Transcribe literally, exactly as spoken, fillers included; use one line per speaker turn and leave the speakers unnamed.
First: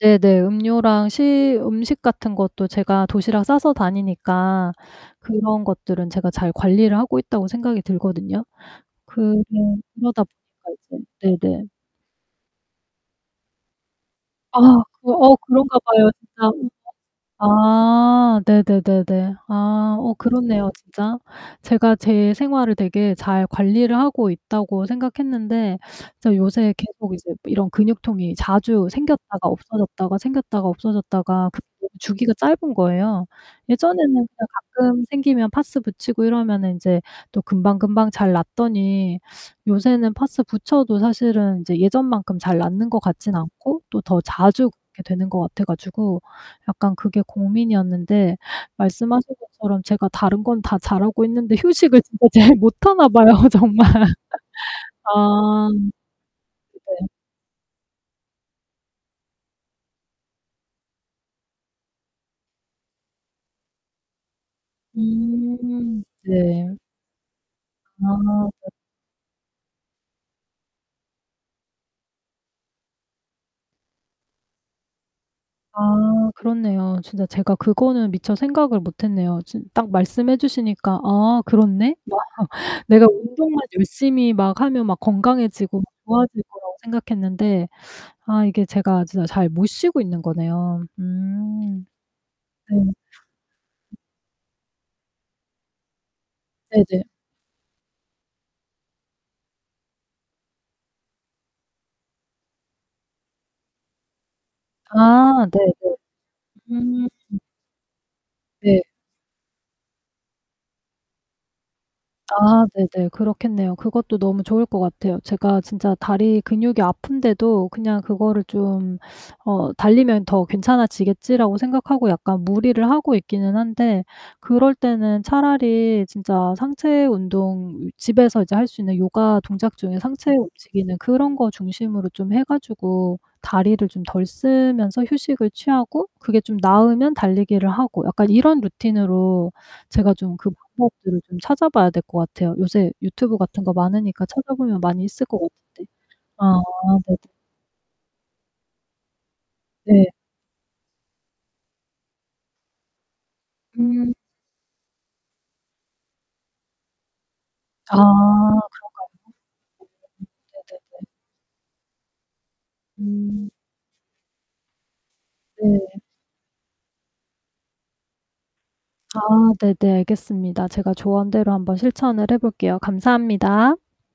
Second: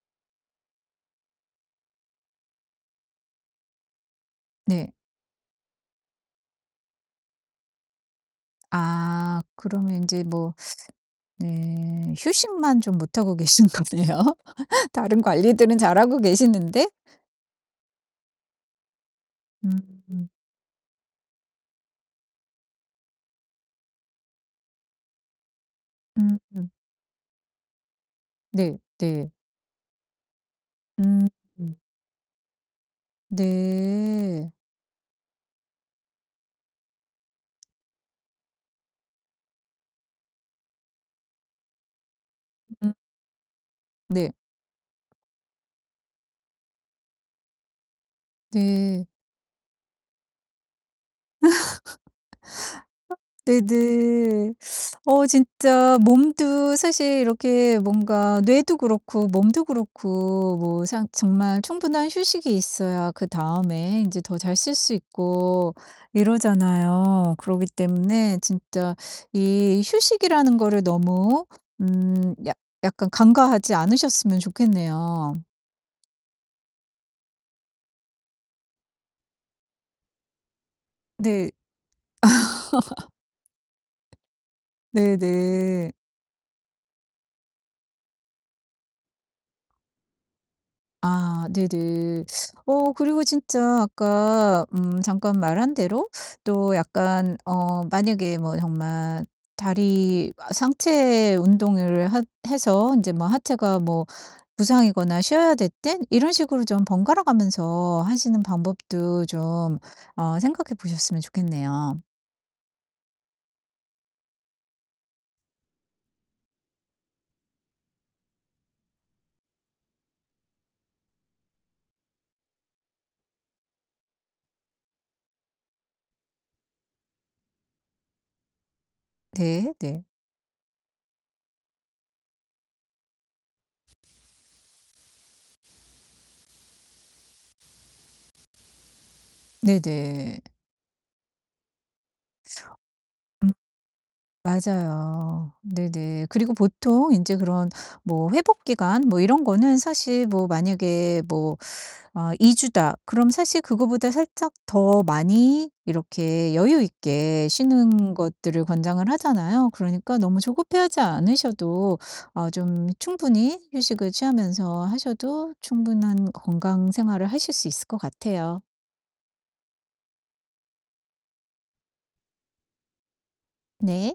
네네. 음료랑 시 음식 같은 것도 제가 도시락 싸서 다니니까
네.
그런 것들은 제가 잘 관리를 하고 있다고 생각이 들거든요. 그러
아 그러면 인제
그러다
뭐
보니까 이제 네네.
네. 휴식만 좀 못 하고 계신 거네요
아. 그
다른
어 그런가
관리들은
봐요,
잘하고
진짜. [unintelligible]
계시는데?
아 네네네네. 아 어
음.
그렇네요, 진짜. 제가 제 생활을 되게 잘 관리를 하고 있다고 생각했는데 진짜
음.
요새 계속 이제 이런 근육통이
네
자주
네.
생겼다가 없어졌다가 생겼다가
음.
없어졌다가 그 [unintelligible] 주기가 짧은 거예요. 예전에는 그냥
네.
가끔 생기면 파스 붙이고 이러면은 인제 또 금방금방 잘 낫더니 요새는 파스 붙여도 사실은 이제 예전만큼 잘 낫는
음.
것 같지는 않고 또 더
네.
자주 이렇게 되는 것 같아가지고 약간 그게 고민이었는데
네.
말씀하신 것처럼 제가 다른 건 다 잘하고 있는데 휴식을 진짜 잘 못 하나 봐요. 정말.
네네. 어
아
진짜 몸도
네.
사실 이렇게 뭔가 뇌도 그렇고 몸도 그렇고 뭐 상 정말 충분한 휴식이 있어야 그다음에 인제 더 잘 쓸 수 있고
음 네.
이러잖아요. 그러기 때문에
아. 네.
진짜 이 휴식이라는 거를 너무 음 약 약간 간과하지 않으셨으면 좋겠네요.
아 그렇네요. 진짜 제가 그거는 미처 생각을 못 했네요. 진 딱 말씀해 주시니까 '아,
네.
그렇네?' 막 내가 운동만 열심히 막 하면 막 건강해지고
네네.
좋아질 거라고 생각했는데 아 이게 제가 진짜 잘 못 쉬고 있는 거네요.
아
음.
네네. 어
네.
그리고 진짜 아까 음 잠깐 말한 대로 또
네네.
약간 어 만약에 뭐 정말 다리 아 상체 운동을 하 해서 인제 뭐 하체가 뭐 부상이거나
아
쉬어야 될
네네.
땐 이런 식으로 좀
음.
번갈아가면서 하시는
네.
방법도 좀 어 생각해 보셨으면 좋겠네요.
아 네네. 그렇겠네요. 그것도 너무 좋을 것 같아요. 제가 진짜 다리 근육이 아픈데도 그냥 그거를 좀 어 '달리면 더 괜찮아지겠지.'라고 생각하고 약간 무리를 하고 있기는 한데 그럴 때는 차라리 진짜 상체 운동 이 집에서 이제 할 수 있는 요가
네
동작 중에
네.
상체 움직이는 그런 거 중심으로 좀 해 가지고 다리를 좀 덜 쓰면서 휴식을 취하고 그게 좀 나으면 달리기를 하고 약간 이런 루틴으로 제가 좀
네네.
그 방법들을 좀 찾아봐야 될 것 같아요. 요새 유튜브
음.
같은 거 많으니까 찾아보면 많이 있을 것
맞아요.
같은데
네네. 그리고
아
보통
네네.
인제 그런 뭐 회복 기간 뭐 이런 거는
네.
사실 뭐 만약에 뭐 어 '이 주다.' 그럼 사실 그거보다
음.
살짝 더 많이 이렇게 여유 있게
아
쉬는
그런가요.
것들을 권장을 하잖아요. 그러니까 너무 조급해하지
[unintelligible] 네네네.
않으셔도 어 좀
음.
충분히 휴식을 취하면서 하셔도
네.
충분한 건강 생활을 하실 수 있을 것 같아요.
아 네네 알겠습니다. 제가 조언대로 한번 실천을 해 볼게요. 감사합니다.
네.